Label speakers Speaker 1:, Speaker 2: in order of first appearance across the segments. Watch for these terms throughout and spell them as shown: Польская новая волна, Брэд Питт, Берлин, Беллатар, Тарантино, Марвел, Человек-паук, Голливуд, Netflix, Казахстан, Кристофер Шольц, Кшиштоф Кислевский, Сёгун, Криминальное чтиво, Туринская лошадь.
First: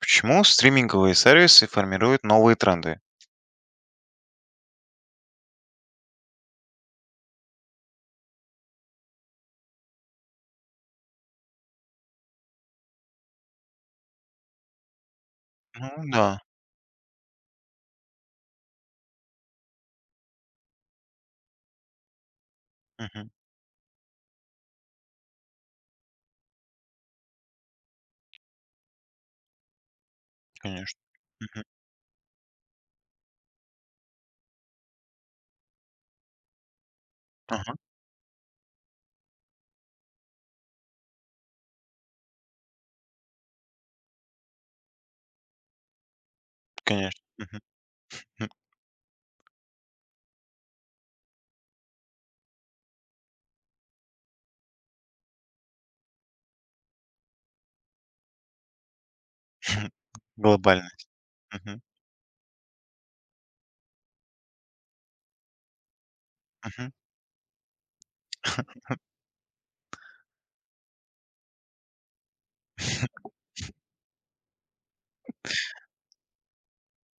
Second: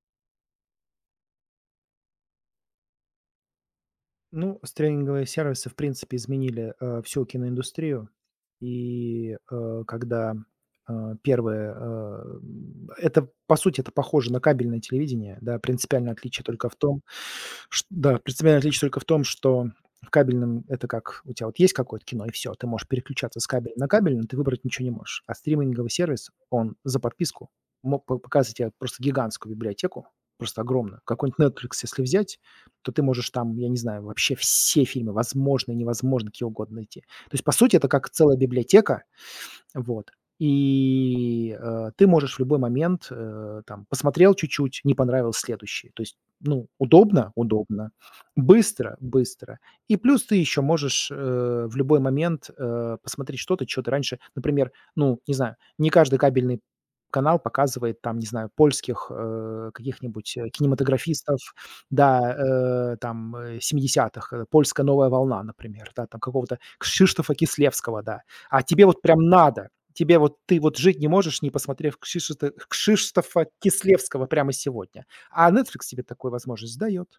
Speaker 1: Почему стриминговые сервисы формируют новые тренды?
Speaker 2: Ну, стриминговые сервисы, в принципе, изменили, всю киноиндустрию. И, э, когда, э, первые, э, Это, по сути, это похоже на кабельное телевидение, да.
Speaker 1: Ну
Speaker 2: Принципиальное
Speaker 1: да,
Speaker 2: отличие только в том, чт да, принципиальное отличие только в том, что в кабельном это как у тебя вот есть какое-то кино, и все, ты можешь
Speaker 1: мгм,
Speaker 2: переключаться с кабеля на кабель, но ты выбрать ничего не можешь. А стриминговый сервис, он за подписку мог по показывать тебе просто гигантскую библиотеку, просто огромную.
Speaker 1: конечно,
Speaker 2: Какой-нибудь
Speaker 1: мгм,
Speaker 2: Netflix, если взять, то ты можешь там, я не знаю, вообще все фильмы возможные, невозможные, какие угодно найти. То есть, по
Speaker 1: ага,
Speaker 2: сути, это как целая библиотека, вот. Ты можешь в любой момент, там посмотрел чуть-чуть, не понравилось, следующий. То есть, ну,
Speaker 1: конечно,
Speaker 2: удобно-
Speaker 1: мгм,
Speaker 2: удобно,
Speaker 1: м,
Speaker 2: быстро- быстро. И плюс ты еще можешь, в любой момент, посмотреть что-то, что ты раньше, например, ну, не знаю, не каждый кабельный канал показывает там, не знаю, польских, каких-нибудь,
Speaker 1: глобальный,
Speaker 2: кинематографистов,
Speaker 1: мгм,
Speaker 2: да, 70 "Польская новая волна", например, да, там какого-то
Speaker 1: мгм.
Speaker 2: Кшиштофа Кислевского, да. А тебе вот прям надо. Тебе вот ты вот жить не можешь, не посмотрев Кшишета Кшиштофа Кислевского прямо сегодня. А Netflix тебе такую возможность дает.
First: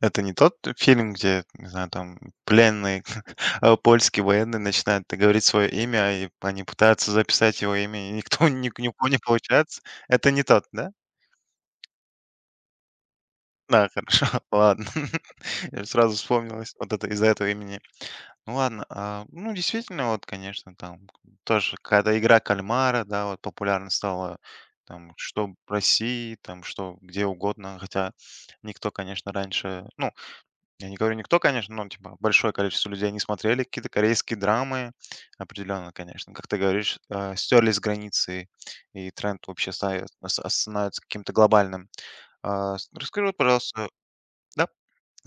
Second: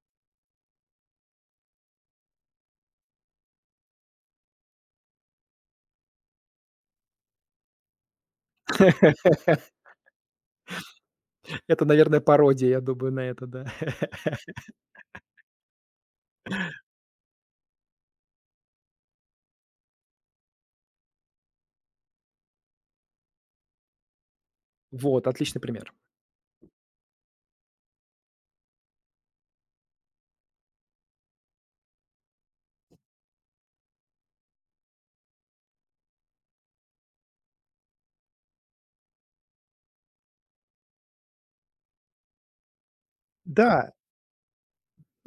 Speaker 1: Это не тот фильм, где, не знаю, там пленные, а, польские военные начинают говорить свое имя, и они пытаются записать его имя, и никто ни у кого не получается. Это не тот, да?
Speaker 2: Это, наверное, пародия, я думаю, на это, да.
Speaker 1: Да, хорошо, ладно. Я сразу вспомнилось вот это из-за этого имени. Ну ладно, а, ну действительно, вот, конечно, там тоже когда игра кальмара, да, вот популярна стала, там,
Speaker 2: Вот,
Speaker 1: что
Speaker 2: отличный
Speaker 1: в
Speaker 2: пример.
Speaker 1: России, там, что где угодно, хотя никто, конечно, раньше, ну, я не говорю никто, конечно, но, типа, большое количество людей не смотрели какие-то корейские драмы, определенно, конечно, как ты говоришь, а, стерлись границы, и тренд вообще становится каким-то глобальным. А, расскажи, вот, пожалуйста,
Speaker 2: Да.
Speaker 1: да?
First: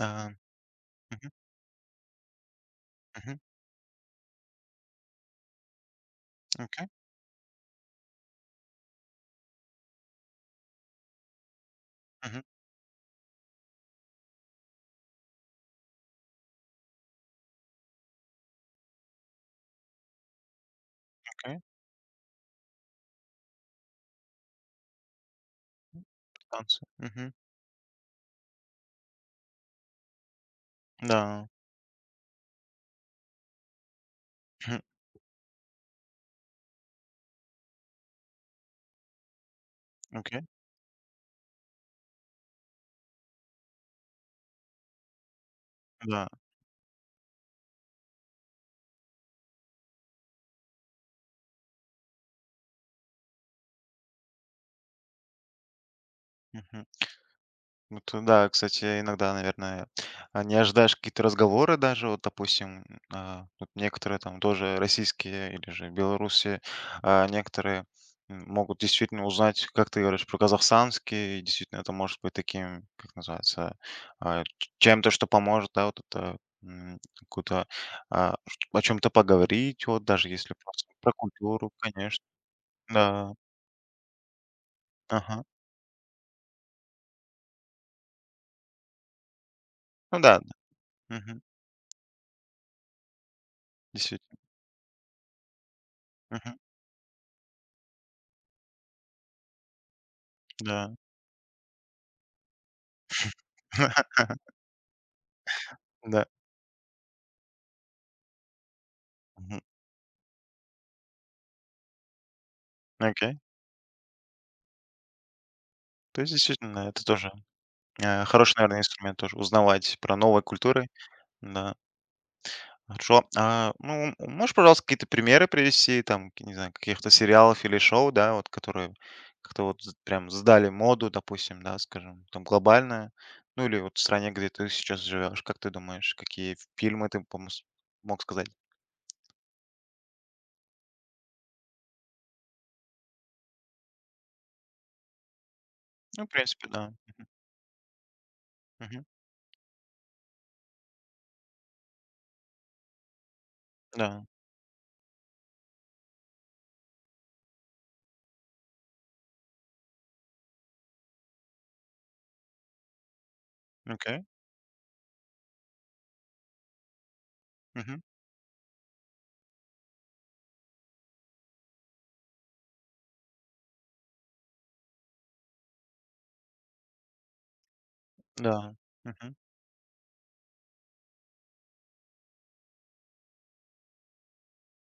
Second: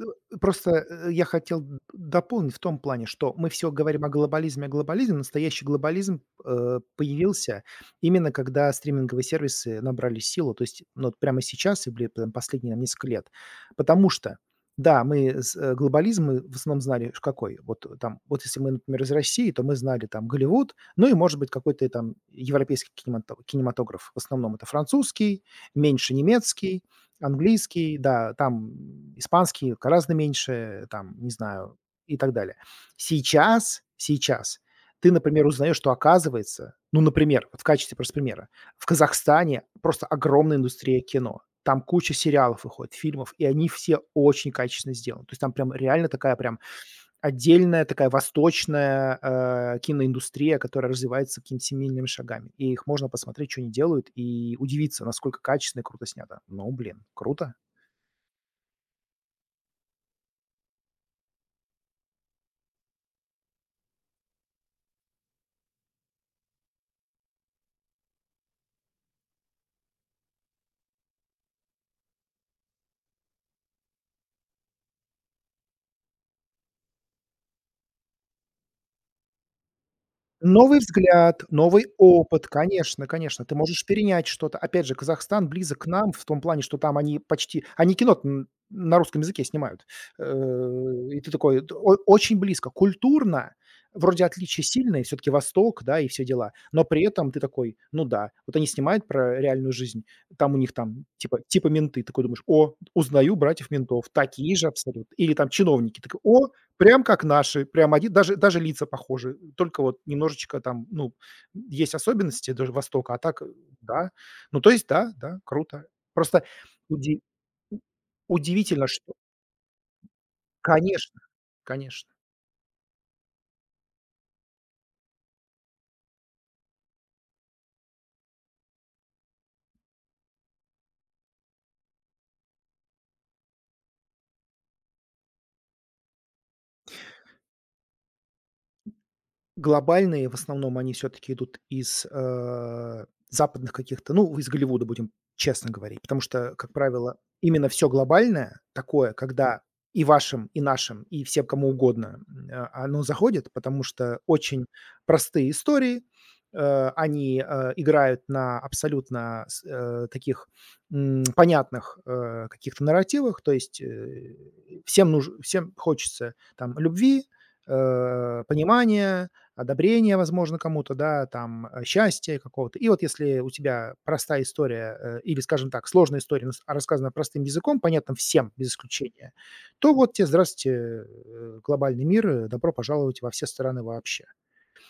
Speaker 2: Э, Просто я
Speaker 1: мгм,
Speaker 2: хотел дополнить в том плане, что
Speaker 1: мгм,
Speaker 2: мы все говорим о глобализме, о глобализме. Настоящий глобализм
Speaker 1: окей,
Speaker 2: появился именно когда стриминговые сервисы набрали силу, то есть, ну, вот прямо сейчас и там
Speaker 1: мгм,
Speaker 2: последние там несколько лет. Потому что, да, глобализм мы в основном знали ж какой. Вот вот если мы, например, из России, то мы знали там Голливуд, ну и, может быть,
Speaker 1: окей,
Speaker 2: какой-то там европейский кинематограф. В основном это французский, меньше немецкий,
Speaker 1: танцы, мгм,
Speaker 2: английский, да, там испанский гораздо меньше, там, не
Speaker 1: да.
Speaker 2: знаю, и так далее. Сейчас
Speaker 1: Мгм.
Speaker 2: ты, например, узнаешь, что, оказывается, ну, например, вот в качестве просто примера, в Казахстане просто
Speaker 1: Окей,
Speaker 2: огромная индустрия кино. Там куча сериалов выходит, фильмов, и они все очень качественно сделаны. То есть там прям реально
Speaker 1: да.
Speaker 2: такая прям отдельная такая восточная, киноиндустрия, которая развивается какими-то семейными шагами. И их можно посмотреть, что они делают, и удивиться, насколько качественно и круто снято. Ну,
Speaker 1: Мгм.
Speaker 2: блин, круто.
Speaker 1: Вот э, да, кстати, иногда, наверное, а, не ожидаешь какие-то разговоры даже, вот, допустим, а, вот некоторые там тоже российские или же белорусы, а, некоторые м, могут действительно узнать, как ты говоришь, про казахстанский, и действительно это может быть таким, как называется, а, чем-то, что поможет, да, вот это м, какую-то а, о чем-то поговорить, вот даже если
Speaker 2: Новый
Speaker 1: просто про
Speaker 2: взгляд,
Speaker 1: культуру,
Speaker 2: новый
Speaker 1: конечно,
Speaker 2: опыт, конечно,
Speaker 1: да,
Speaker 2: конечно. Ты можешь перенять что-то. Опять же,
Speaker 1: ага,
Speaker 2: Казахстан близок к нам в том плане, что там они почти они кино н на русском языке снимают.
Speaker 1: ну да, да.
Speaker 2: И ты
Speaker 1: Мгм.
Speaker 2: такой: "Д о, очень близко". Культурно вроде
Speaker 1: Действительно.
Speaker 2: отличия сильные, все таки Восток, да, и все дела,
Speaker 1: Мгм.
Speaker 2: но при этом ты такой: "Ну да, вот они снимают про реальную жизнь, там у них
Speaker 1: Да,
Speaker 2: там типа менты". Такой думаешь: "О, узнаю братьев-ментов, такие же абсолютно". Или там чиновники, такой:
Speaker 1: да.
Speaker 2: "О, прям как наши, прям один, даже лица похожи,
Speaker 1: Мгм.
Speaker 2: только вот немножечко там, ну, есть особенности даже Востока,
Speaker 1: Окей.
Speaker 2: да. Ну, то есть да, да, круто.
Speaker 1: То есть
Speaker 2: Просто
Speaker 1: действительно это
Speaker 2: уди
Speaker 1: тоже, э, хороший, наверное,
Speaker 2: удивительно, что
Speaker 1: инструмент тоже узнавать про новые культуры.
Speaker 2: конечно,
Speaker 1: Да,
Speaker 2: конечно".
Speaker 1: хорошо. А, ну, можешь, пожалуйста, какие-то примеры привести, там, к не знаю, каких-то сериалов или шоу, да, вот которые как-то вот з прям сдали моду, допустим, да, скажем, там глобально, ну или вот в стране, где ты сейчас живешь. Как ты думаешь, какие фильмы ты помос мог сказать?
Speaker 2: Глобальные, в основном, они все таки идут из, западных каких-то, ну, из Голливуда, будем честно говорить. Потому
Speaker 1: Ну, в
Speaker 2: что,
Speaker 1: принципе,
Speaker 2: как
Speaker 1: да.
Speaker 2: правило, именно все глобальное
Speaker 1: Мгм.
Speaker 2: такое, когда и вашим, и нашим, и всем кому угодно, оно заходит, потому что
Speaker 1: Да.
Speaker 2: очень простые истории, играют на абсолютно таких, понятных, каких-то нарративах. То есть,
Speaker 1: Окей.
Speaker 2: всем хочется там любви,
Speaker 1: Мгм.
Speaker 2: понимания, одобрения, возможно, кому-то, да, там, счастья какого-то. И вот если у тебя простая история или, скажем так, сложная история, но рассказана простым языком, понятно всем без
Speaker 1: Да.
Speaker 2: исключения,
Speaker 1: Мгм.
Speaker 2: то вот тебе здравствуйте, глобальный мир, добро пожаловать во все стороны вообще.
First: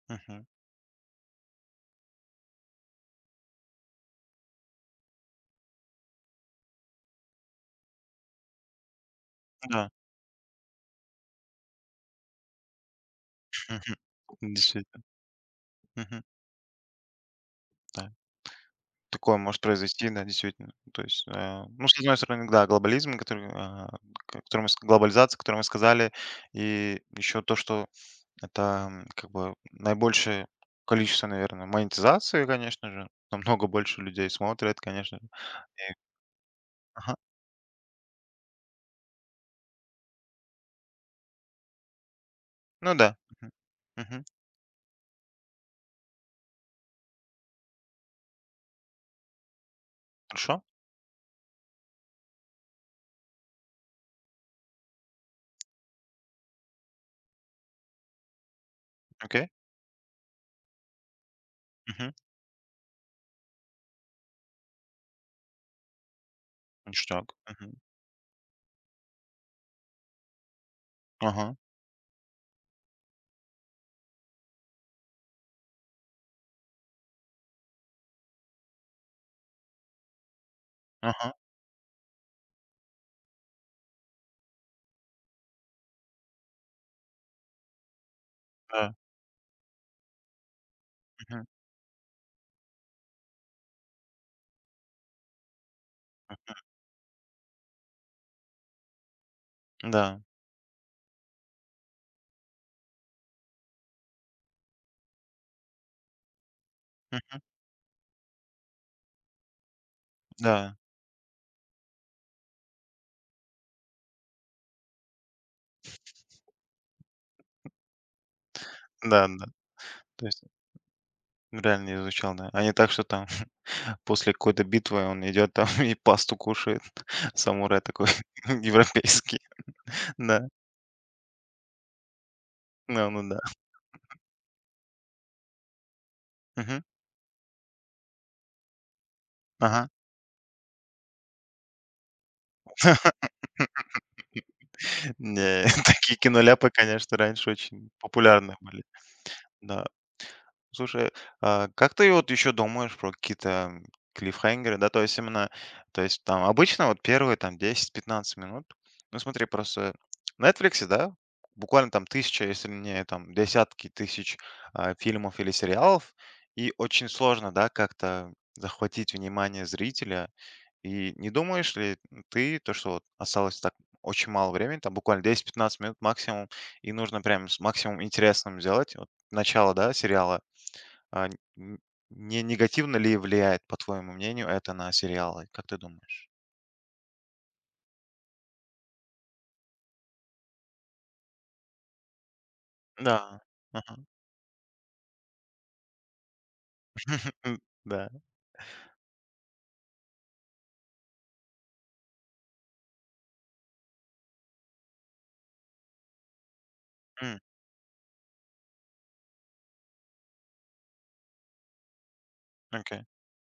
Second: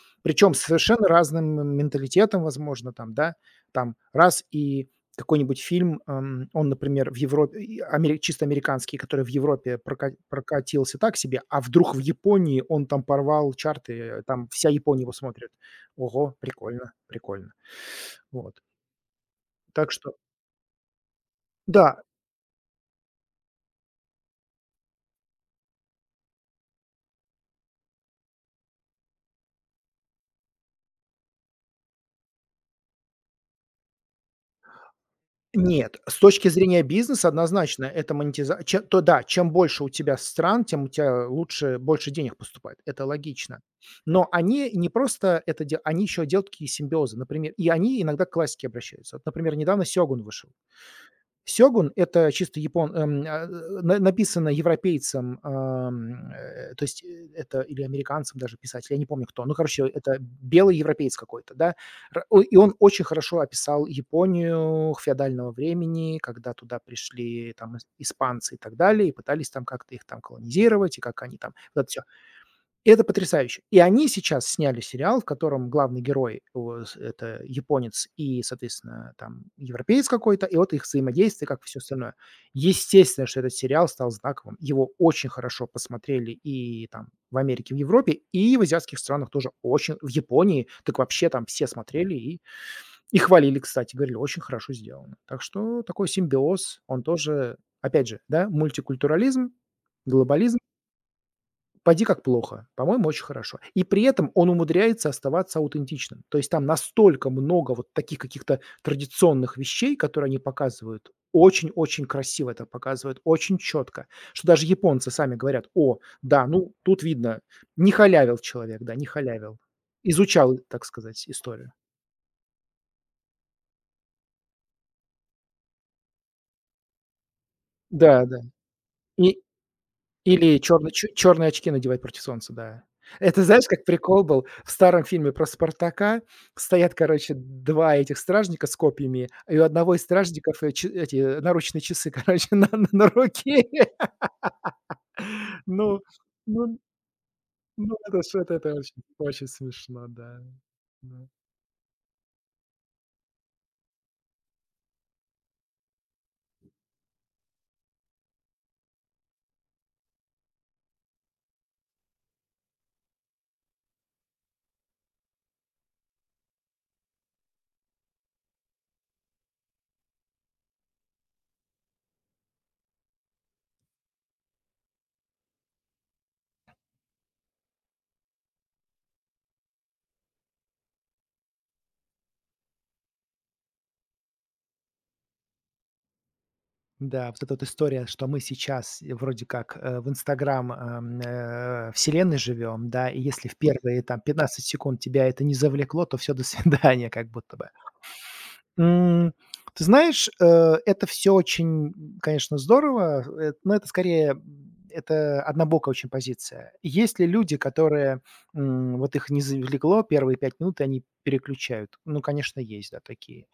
Speaker 1: Мгм.
Speaker 2: Причем с совершенно разным менталитетом, возможно, там, да. Там раз, и какой-нибудь фильм, он, например, в Европе, и амери чисто американский, который в Европе
Speaker 1: Да.
Speaker 2: прокатился так себе, а вдруг в Японии он там порвал чарты, там вся Япония
Speaker 1: Действительно.
Speaker 2: его смотрит.
Speaker 1: Мгм.
Speaker 2: Ого, прикольно, прикольно.
Speaker 1: Да.
Speaker 2: Вот.
Speaker 1: Такое может
Speaker 2: Так
Speaker 1: произойти,
Speaker 2: что
Speaker 1: да, действительно. То есть, э, ну, с
Speaker 2: да.
Speaker 1: одной стороны, да, глобализм, который, а, к который мы с глобализация, которую мы сказали, и еще то, что это, м, как бы наибольшее количество, наверное, монетизации, конечно же. Намного больше людей смотрят, конечно же. И
Speaker 2: Нет, с точки зрения
Speaker 1: ага.
Speaker 2: бизнеса однозначно это монетиза то да, чем больше у тебя стран, тем у тебя лучше больше денег поступает.
Speaker 1: Ну
Speaker 2: Это
Speaker 1: да.
Speaker 2: логично.
Speaker 1: Мгм.
Speaker 2: Но они не просто это де они еще делают такие симбиозы. Например, и они иногда к классике обращаются. Вот, например, недавно "Сёгун" вышел.
Speaker 1: Хорошо.
Speaker 2: Сёгун — это чисто на написано европейцем, ам, э, то есть, э, это или американцем, даже писатель, я не помню кто.
Speaker 1: Окей.
Speaker 2: Ну, короче, это белый европеец какой-то, да.
Speaker 1: Мгм.
Speaker 2: Р о И он очень хорошо описал Японию феодального времени, когда туда
Speaker 1: Ништяк.
Speaker 2: пришли там
Speaker 1: Мгм.
Speaker 2: ис испанцы и так далее, и пытались там как-то их там колонизировать, и как они там
Speaker 1: Ага.
Speaker 2: вот это всё. Это потрясающе. И они сейчас сняли сериал, в котором главный герой о с это японец и, соответственно, там европеец какой-то, и вот их
Speaker 1: Ага.
Speaker 2: взаимодействие, как все остальное. Естественно, что этот сериал стал знаковым. Его очень хорошо посмотрели и там в Америке, в Европе, и в
Speaker 1: Да.
Speaker 2: азиатских странах тоже очень. В Японии так вообще там
Speaker 1: Мгм.
Speaker 2: все смотрели и хвалили, кстати, говорили: "Очень хорошо сделано". Так что такой симбиоз, он тоже, опять же, да, мультикультурализм,
Speaker 1: Да.
Speaker 2: глобализм. Пойди как плохо. По-моему, очень хорошо. И при этом он умудряется оставаться аутентичным. То есть там настолько
Speaker 1: Мгм.
Speaker 2: много вот таких каких-то традиционных вещей, которые они
Speaker 1: Да.
Speaker 2: показывают. Очень-очень красиво это показывают, очень четко, что даже японцы сами говорят: "О, да, ну тут видно, не халявил человек, да, не
Speaker 1: Да-да.
Speaker 2: халявил,
Speaker 1: То есть
Speaker 2: изучал, так сказать, историю".
Speaker 1: реально не изучал, да. А не так, что там после какой-то битвы он идет там и пасту кушает. Самурай такой
Speaker 2: Да, да. И
Speaker 1: европейский. Да,
Speaker 2: или черный черные очки надевать против солнца, да.
Speaker 1: ну ну да.
Speaker 2: Это знаешь, как прикол был в старом фильме про Спартака.
Speaker 1: Мгм.
Speaker 2: Стоят, короче, 2 этих стражника с копьями, и у
Speaker 1: Ага.
Speaker 2: одного из стражников, наручные часы, короче, на руке.
Speaker 1: Не,
Speaker 2: Ну
Speaker 1: такие киноляпы,
Speaker 2: ну
Speaker 1: конечно, раньше очень
Speaker 2: ну, это что-то,
Speaker 1: популярны
Speaker 2: это
Speaker 1: были.
Speaker 2: очень
Speaker 1: Да.
Speaker 2: смешно, да.
Speaker 1: Слушай,
Speaker 2: Да.
Speaker 1: а как ты вот еще думаешь про какие-то м, клиффхенгеры, да, то есть именно, то есть там обычно вот первые там 10-15 минут, ну смотри, просто на Netflix, да, буквально там тысяча, если не там десятки тысяч а, фильмов или сериалов, и очень сложно, да, как-то захватить внимание зрителя. И не думаешь ли ты, то, что вот осталось так очень мало времени, там буквально 10-15 минут максимум, и нужно прям с максимум интересным сделать, вот начало, да, сериала, а н н не негативно ли влияет, по твоему мнению, это на сериалы? Как ты думаешь?
Speaker 2: Да, вот эта вот история, что мы сейчас, вроде как, в "Инстаграм", вселенной живем, да, и
Speaker 1: Да.
Speaker 2: если в
Speaker 1: Ага.
Speaker 2: первые, там, 15 секунд тебя это не завлекло, то все до свидания, как будто
Speaker 1: М,
Speaker 2: бы.
Speaker 1: да.
Speaker 2: М, ты знаешь, это все очень, конечно, здорово, но это скорее, это однобокая очень позиция. Есть ли
Speaker 1: М,
Speaker 2: люди, которые, вот их не завлекло первые 5 минут, и они переключают? Ну, конечно, есть, да,
Speaker 1: окей.
Speaker 2: такие.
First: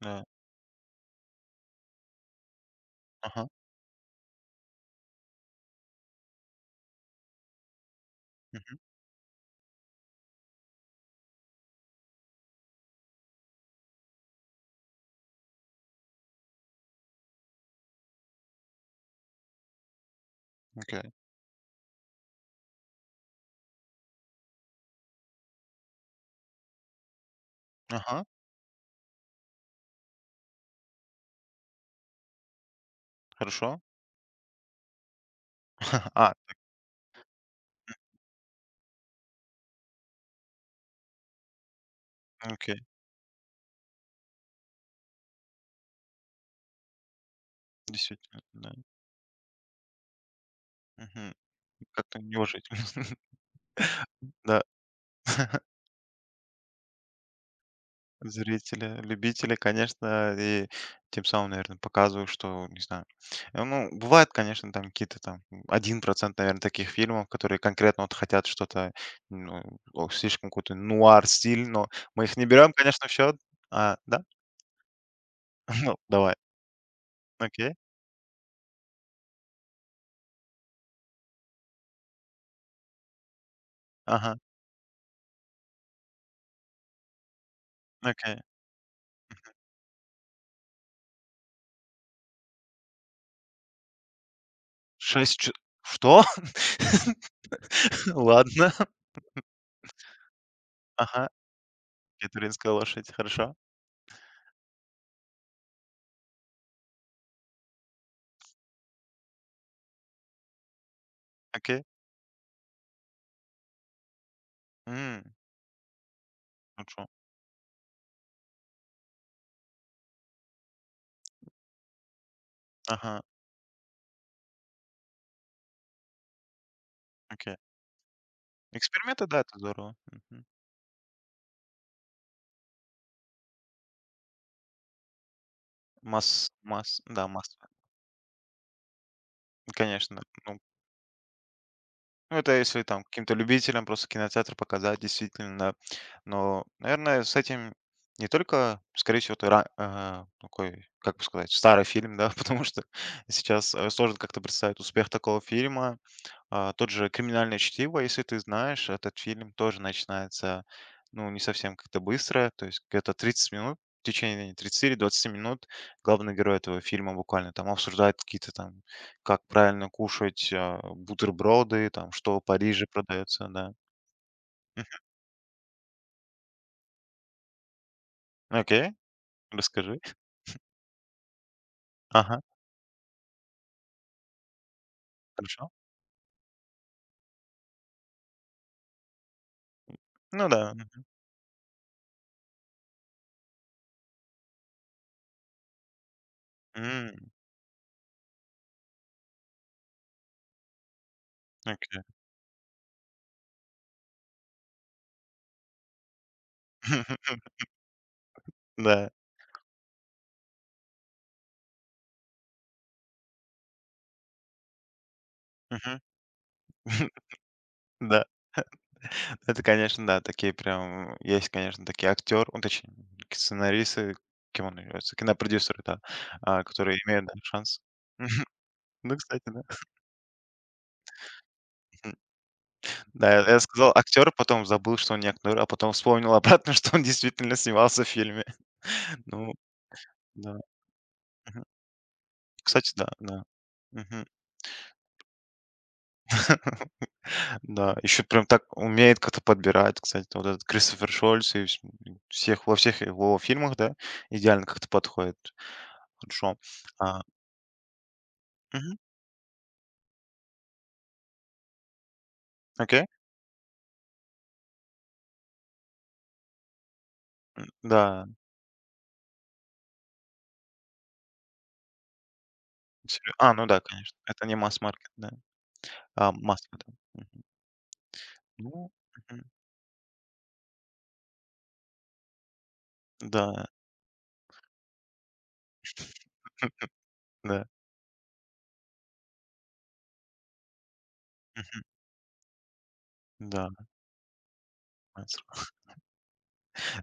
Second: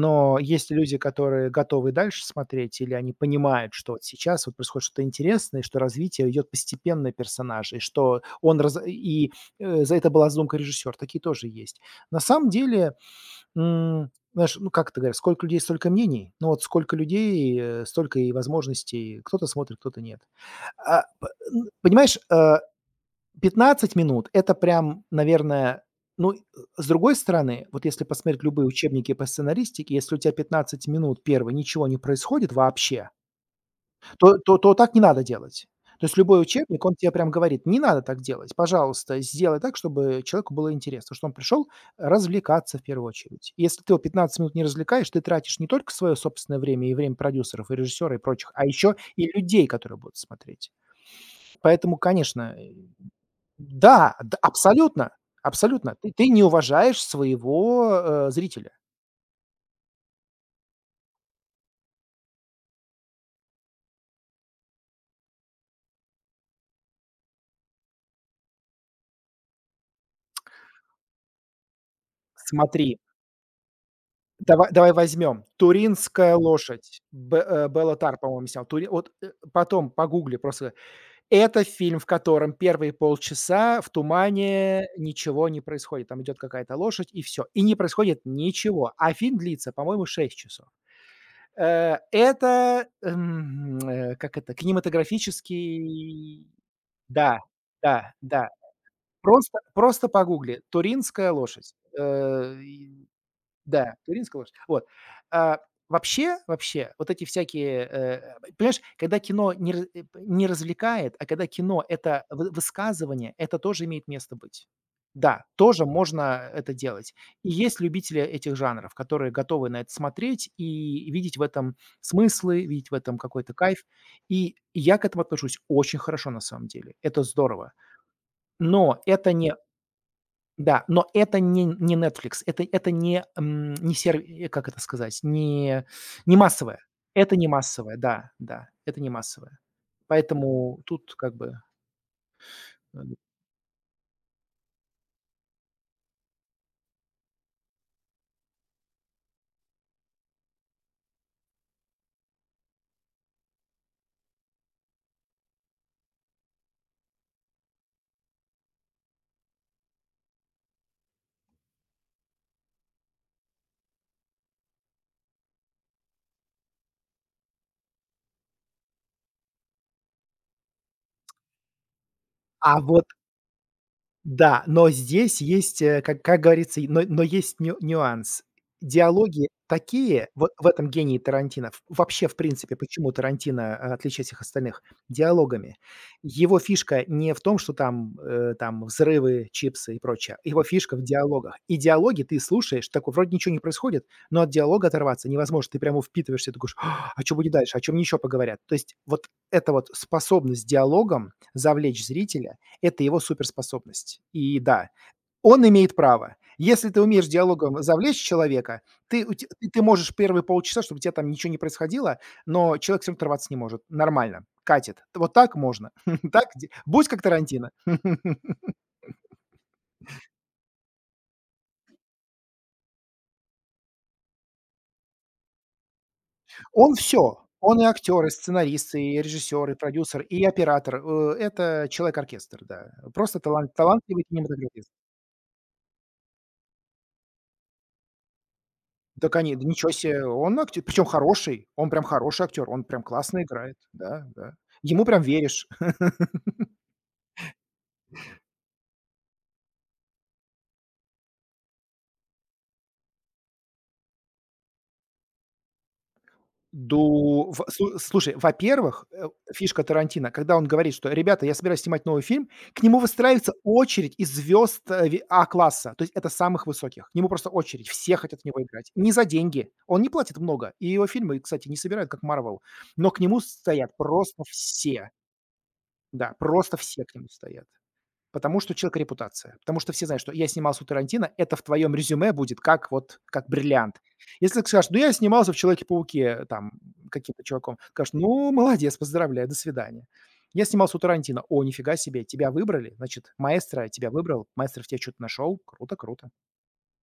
Speaker 1: Да.
Speaker 2: есть и люди, которые готовы дальше смотреть, или они
Speaker 1: Ага.
Speaker 2: понимают, что вот сейчас вот происходит что-то интересное, что развитие идет постепенно персонажа, и что он раз
Speaker 1: Мгм.
Speaker 2: и, за это была задумка режиссер. Такие тоже есть. На самом деле, знаешь, ну, как это говорят: "Сколько людей, столько мнений". Ну, вот сколько людей, столько и возможностей. Кто-то смотрит, кто-то нет. А,
Speaker 1: Окей.
Speaker 2: п н понимаешь, 15 минут — это прям, наверное, ну, с другой стороны, вот если
Speaker 1: Ага.
Speaker 2: посмотреть любые учебники по сценаристике, если у тебя 15 минут 1 ничего не происходит вообще,
Speaker 1: Хорошо.
Speaker 2: то так не надо делать. То есть
Speaker 1: А,
Speaker 2: любой учебник, он тебе прям говорит: "Не надо так делать, пожалуйста, сделай так, чтобы человеку было интересно". Что он пришел развлекаться
Speaker 1: окей.
Speaker 2: в первую очередь. Если ты его 15 минут не развлекаешь, ты тратишь не только свое собственное время и время продюсеров, и режиссера, и
Speaker 1: Действительно,
Speaker 2: прочих, а
Speaker 1: да.
Speaker 2: еще и людей, которые будут смотреть.
Speaker 1: Мгм.
Speaker 2: Поэтому,
Speaker 1: Как-то
Speaker 2: конечно,
Speaker 1: неуважительно.
Speaker 2: да, да,
Speaker 1: Да.
Speaker 2: абсолютно, абсолютно, ты не уважаешь своего, зрителя.
Speaker 1: Зрители, любители, конечно, и тем самым, наверное, показываю, что, не знаю. Э, ну, бывает, конечно, там какие-то там один процент, наверное, таких фильмов, которые конкретно вот хотят что-то, ну, о, слишком какой-то нуар стиль, но мы их не берем,
Speaker 2: Смотри,
Speaker 1: конечно, в счет. А, да?
Speaker 2: давай, давай возьмем:
Speaker 1: Ну,
Speaker 2: "Туринская
Speaker 1: давай.
Speaker 2: лошадь",
Speaker 1: Окей.
Speaker 2: Беллатар, по-моему, снял. Тури вот, потом погугли просто. Это фильм, в котором первые полчаса в
Speaker 1: Ага.
Speaker 2: тумане ничего не происходит. Там идет какая-то лошадь и все. И не происходит
Speaker 1: Окей.
Speaker 2: ничего. А фильм длится, по-моему, 6 часов. Как это,
Speaker 1: Шесть чу... Что?
Speaker 2: кинематографический, да, да, да.
Speaker 1: Ладно.
Speaker 2: Просто погугли
Speaker 1: Ага.
Speaker 2: "Туринская лошадь".
Speaker 1: Кетуринская лошадь. Хорошо.
Speaker 2: Да, туринская лошадь. Вот. А, вообще, вообще, вот эти всякие, э, э, понимаешь, когда кино не не развлекает, а когда
Speaker 1: Окей.
Speaker 2: кино — это вы высказывание, это тоже имеет место быть.
Speaker 1: М,
Speaker 2: Да, тоже можно это
Speaker 1: хорошо.
Speaker 2: делать. И есть любители этих жанров, которые готовы на это смотреть и видеть в этом смыслы, видеть в этом
Speaker 1: Ага.
Speaker 2: какой-то кайф. И я к этому отношусь очень хорошо, на самом деле. Это
Speaker 1: Окей.
Speaker 2: здорово. Но
Speaker 1: Эксперименты,
Speaker 2: это
Speaker 1: да,
Speaker 2: не
Speaker 1: это здорово. Мгм.
Speaker 2: да, но это не не Netflix, это не, не сервис, как это сказать, не
Speaker 1: Масс
Speaker 2: не массовое.
Speaker 1: масс да,
Speaker 2: Это не
Speaker 1: масс
Speaker 2: массовое, да, да, это не массовое.
Speaker 1: конечно. Ну
Speaker 2: Поэтому тут как бы,
Speaker 1: ну, это если
Speaker 2: э,
Speaker 1: там каким-то любителям просто кинотеатр показать, действительно. Да. Но, наверное, с этим не только, скорее всего, это такой, как бы сказать, старый фильм, да, потому что сейчас, э, сложно как-то представить успех такого фильма. А, тот же "Криминальное чтиво", если ты знаешь, этот фильм тоже начинается, ну, не совсем как-то быстро, то есть где-то 30 минут, в течение 30-20 минут главный герой этого фильма буквально там обсуждает какие-то там, как правильно кушать, а, бутерброды, там, что в
Speaker 2: а
Speaker 1: Париже
Speaker 2: вот
Speaker 1: продается, да.
Speaker 2: да, но
Speaker 1: Мгм.
Speaker 2: здесь есть, как говорится, но есть ню нюанс.
Speaker 1: Окей,
Speaker 2: Диалоги
Speaker 1: расскажи.
Speaker 2: такие, вот в этом гении Тарантино, в вообще, в
Speaker 1: Ага,
Speaker 2: принципе, почему Тарантино, отличает всех остальных —
Speaker 1: хорошо.
Speaker 2: диалогами. Его фишка не в том, что там, там взрывы, чипсы и прочее.
Speaker 1: Ну
Speaker 2: Его
Speaker 1: да,
Speaker 2: фишка в диалогах. И диалоги ты слушаешь, такой вроде ничего не происходит, но от диалога оторваться невозможно. Ты прямо впитываешься, ты говоришь: "А
Speaker 1: м,
Speaker 2: что будет дальше? О чем еще поговорят?" То есть вот эта вот способность диалогом
Speaker 1: окей.
Speaker 2: завлечь зрителя — это его суперспособность. И да, он имеет право. Если ты умеешь диалогом завлечь человека,
Speaker 1: Да.
Speaker 2: ты у те ты можешь первые полчаса, чтобы у тебя там ничего не происходило, но человек всё равно оторваться не может. Нормально, катит. Вот так можно.
Speaker 1: Мгм.
Speaker 2: Так де будь как Тарантино.
Speaker 1: Да. Это, конечно, да, такие прям э, есть, конечно, такие актеры, ну, точнее, сценаристы, кем он является, кинопродюсеры, да, а,
Speaker 2: Он
Speaker 1: которые имеют да,
Speaker 2: все, он
Speaker 1: шанс.
Speaker 2: и актер, и сценарист,
Speaker 1: Ну,
Speaker 2: и
Speaker 1: кстати, да.
Speaker 2: режиссер, и продюсер, и оператор. Это
Speaker 1: Мгм.
Speaker 2: человек-оркестр, да.
Speaker 1: Да,
Speaker 2: Просто
Speaker 1: я сказал
Speaker 2: талантливый
Speaker 1: актер, потом
Speaker 2: кинематографист.
Speaker 1: забыл, что он не актер, а потом вспомнил обратно, что он действительно снимался в фильме.
Speaker 2: Да, коне
Speaker 1: Ну,
Speaker 2: да ничего себе,
Speaker 1: да.
Speaker 2: он актер, причем
Speaker 1: Мгм.
Speaker 2: хороший, он прям хороший актер, он
Speaker 1: Кстати,
Speaker 2: прям
Speaker 1: да,
Speaker 2: классно
Speaker 1: да.
Speaker 2: играет, да,
Speaker 1: Мгм.
Speaker 2: да. Ему прям веришь.
Speaker 1: Да, еще прям так умеет как-то подбирать, кстати, вот этот Кристофер Шольц и всех, во всех его фильмах, да, идеально как-то подходит. Хорошо. А,
Speaker 2: Ду в слу слушай, во-первых, фишка Тарантино, когда он говорит, что: "Ребята, я собираюсь снимать новый фильм", к нему
Speaker 1: окей,
Speaker 2: выстраивается очередь из звезд, э, ви А-класса, то есть это самых высоких. К нему просто очередь, все
Speaker 1: да.
Speaker 2: хотят в него играть. Не за деньги, он не платит много, и его фильмы, кстати, не собирают, как "Марвел", но к
Speaker 1: Серё
Speaker 2: нему
Speaker 1: а, ну да,
Speaker 2: стоят
Speaker 1: конечно.
Speaker 2: просто
Speaker 1: Это не
Speaker 2: все.
Speaker 1: масс-маркет, да. А,
Speaker 2: Да, просто
Speaker 1: масло
Speaker 2: все к
Speaker 1: там.
Speaker 2: нему стоят. Потому что у
Speaker 1: Ну,
Speaker 2: человека
Speaker 1: мгм.
Speaker 2: репутация. Потому что все знают, что я снимался у Тарантино, это в твоем резюме будет как вот как
Speaker 1: Да,
Speaker 2: бриллиант. Если ты скажешь: "Ну, я снимался в "Человеке-пауке", там, каким-то
Speaker 1: да.
Speaker 2: чуваком", скажешь: "Ну, молодец, поздравляю, до свидания". Я снимался у Тарантино. "О, нифига себе, тебя выбрали, значит,
Speaker 1: Да,
Speaker 2: маэстро тебя выбрал, маэстро в тебя что то нашел.
Speaker 1: масло.
Speaker 2: Круто, круто".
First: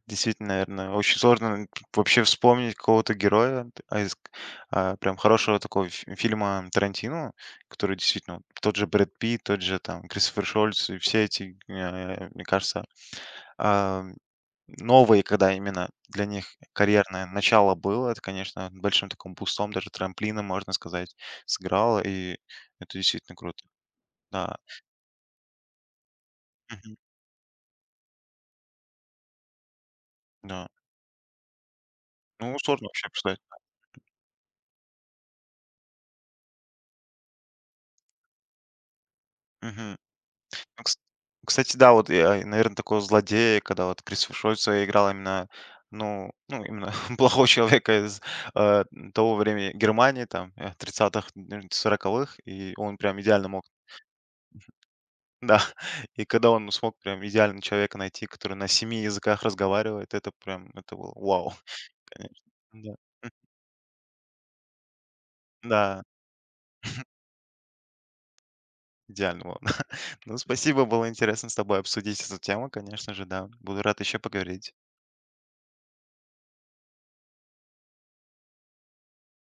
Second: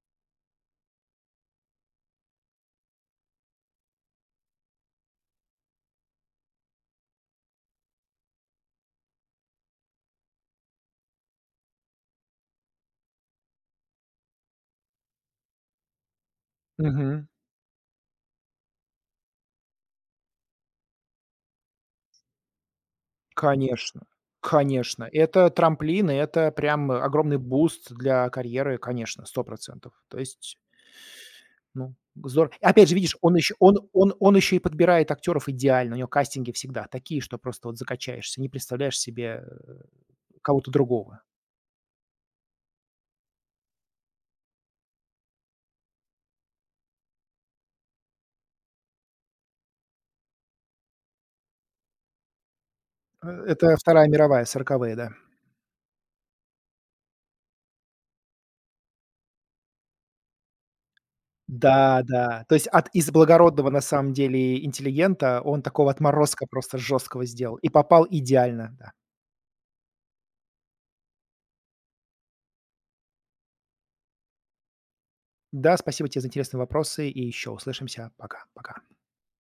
Speaker 1: Действительно, наверное, очень сложно вообще вспомнить какого-то героя, т а из к а, прям хорошего такого фи фильма Тарантино, который действительно вот тот же Брэд Питт, тот же там Кристофер Шольц и все эти, э, мне кажется, новые, когда именно для них карьерное
Speaker 2: Мгм.
Speaker 1: начало было, это, конечно, большим таким бустом, даже трамплином, можно сказать, сыграло, и это действительно круто.
Speaker 2: Конечно,
Speaker 1: Да.
Speaker 2: конечно. Это трамплин, и это прям
Speaker 1: Мгм.
Speaker 2: огромный буст для карьеры, конечно, 100%. То есть,
Speaker 1: Да.
Speaker 2: ну, здорово.
Speaker 1: Ну, сложно
Speaker 2: Опять же,
Speaker 1: вообще
Speaker 2: видишь, он
Speaker 1: обсуждать.
Speaker 2: еще он еще и подбирает актеров идеально. У него кастинги всегда такие, что просто вот закачаешься, не представляешь себе,
Speaker 1: Мгм.
Speaker 2: кого-то
Speaker 1: Ну, кс
Speaker 2: другого.
Speaker 1: кстати, да, вот я, наверно, такого злодея, когда вот Крис Шольц играл именно, ну ну, именно плохого человека из, э, того времени Германии, там, э, 30-х, м, 40-х, и он прям идеально мог
Speaker 2: Это Вторая мировая, 40, да.
Speaker 1: да, и когда он смог прям идеально человека найти, который на 7 языках разговаривает, это прям, это было вау,
Speaker 2: Да,
Speaker 1: конечно.
Speaker 2: да. То есть от
Speaker 1: Да,
Speaker 2: из благородного, на самом деле, интеллигента он такого
Speaker 1: да,
Speaker 2: отморозка просто жесткого сделал и попал идеально, да.
Speaker 1: идеально было. Ну, спасибо, было интересно с тобой обсудить эту тему, конечно же, да. Буду рад еще поговорить.
Speaker 2: Да, спасибо тебе за интересные вопросы и еще услышимся. Пока, пока.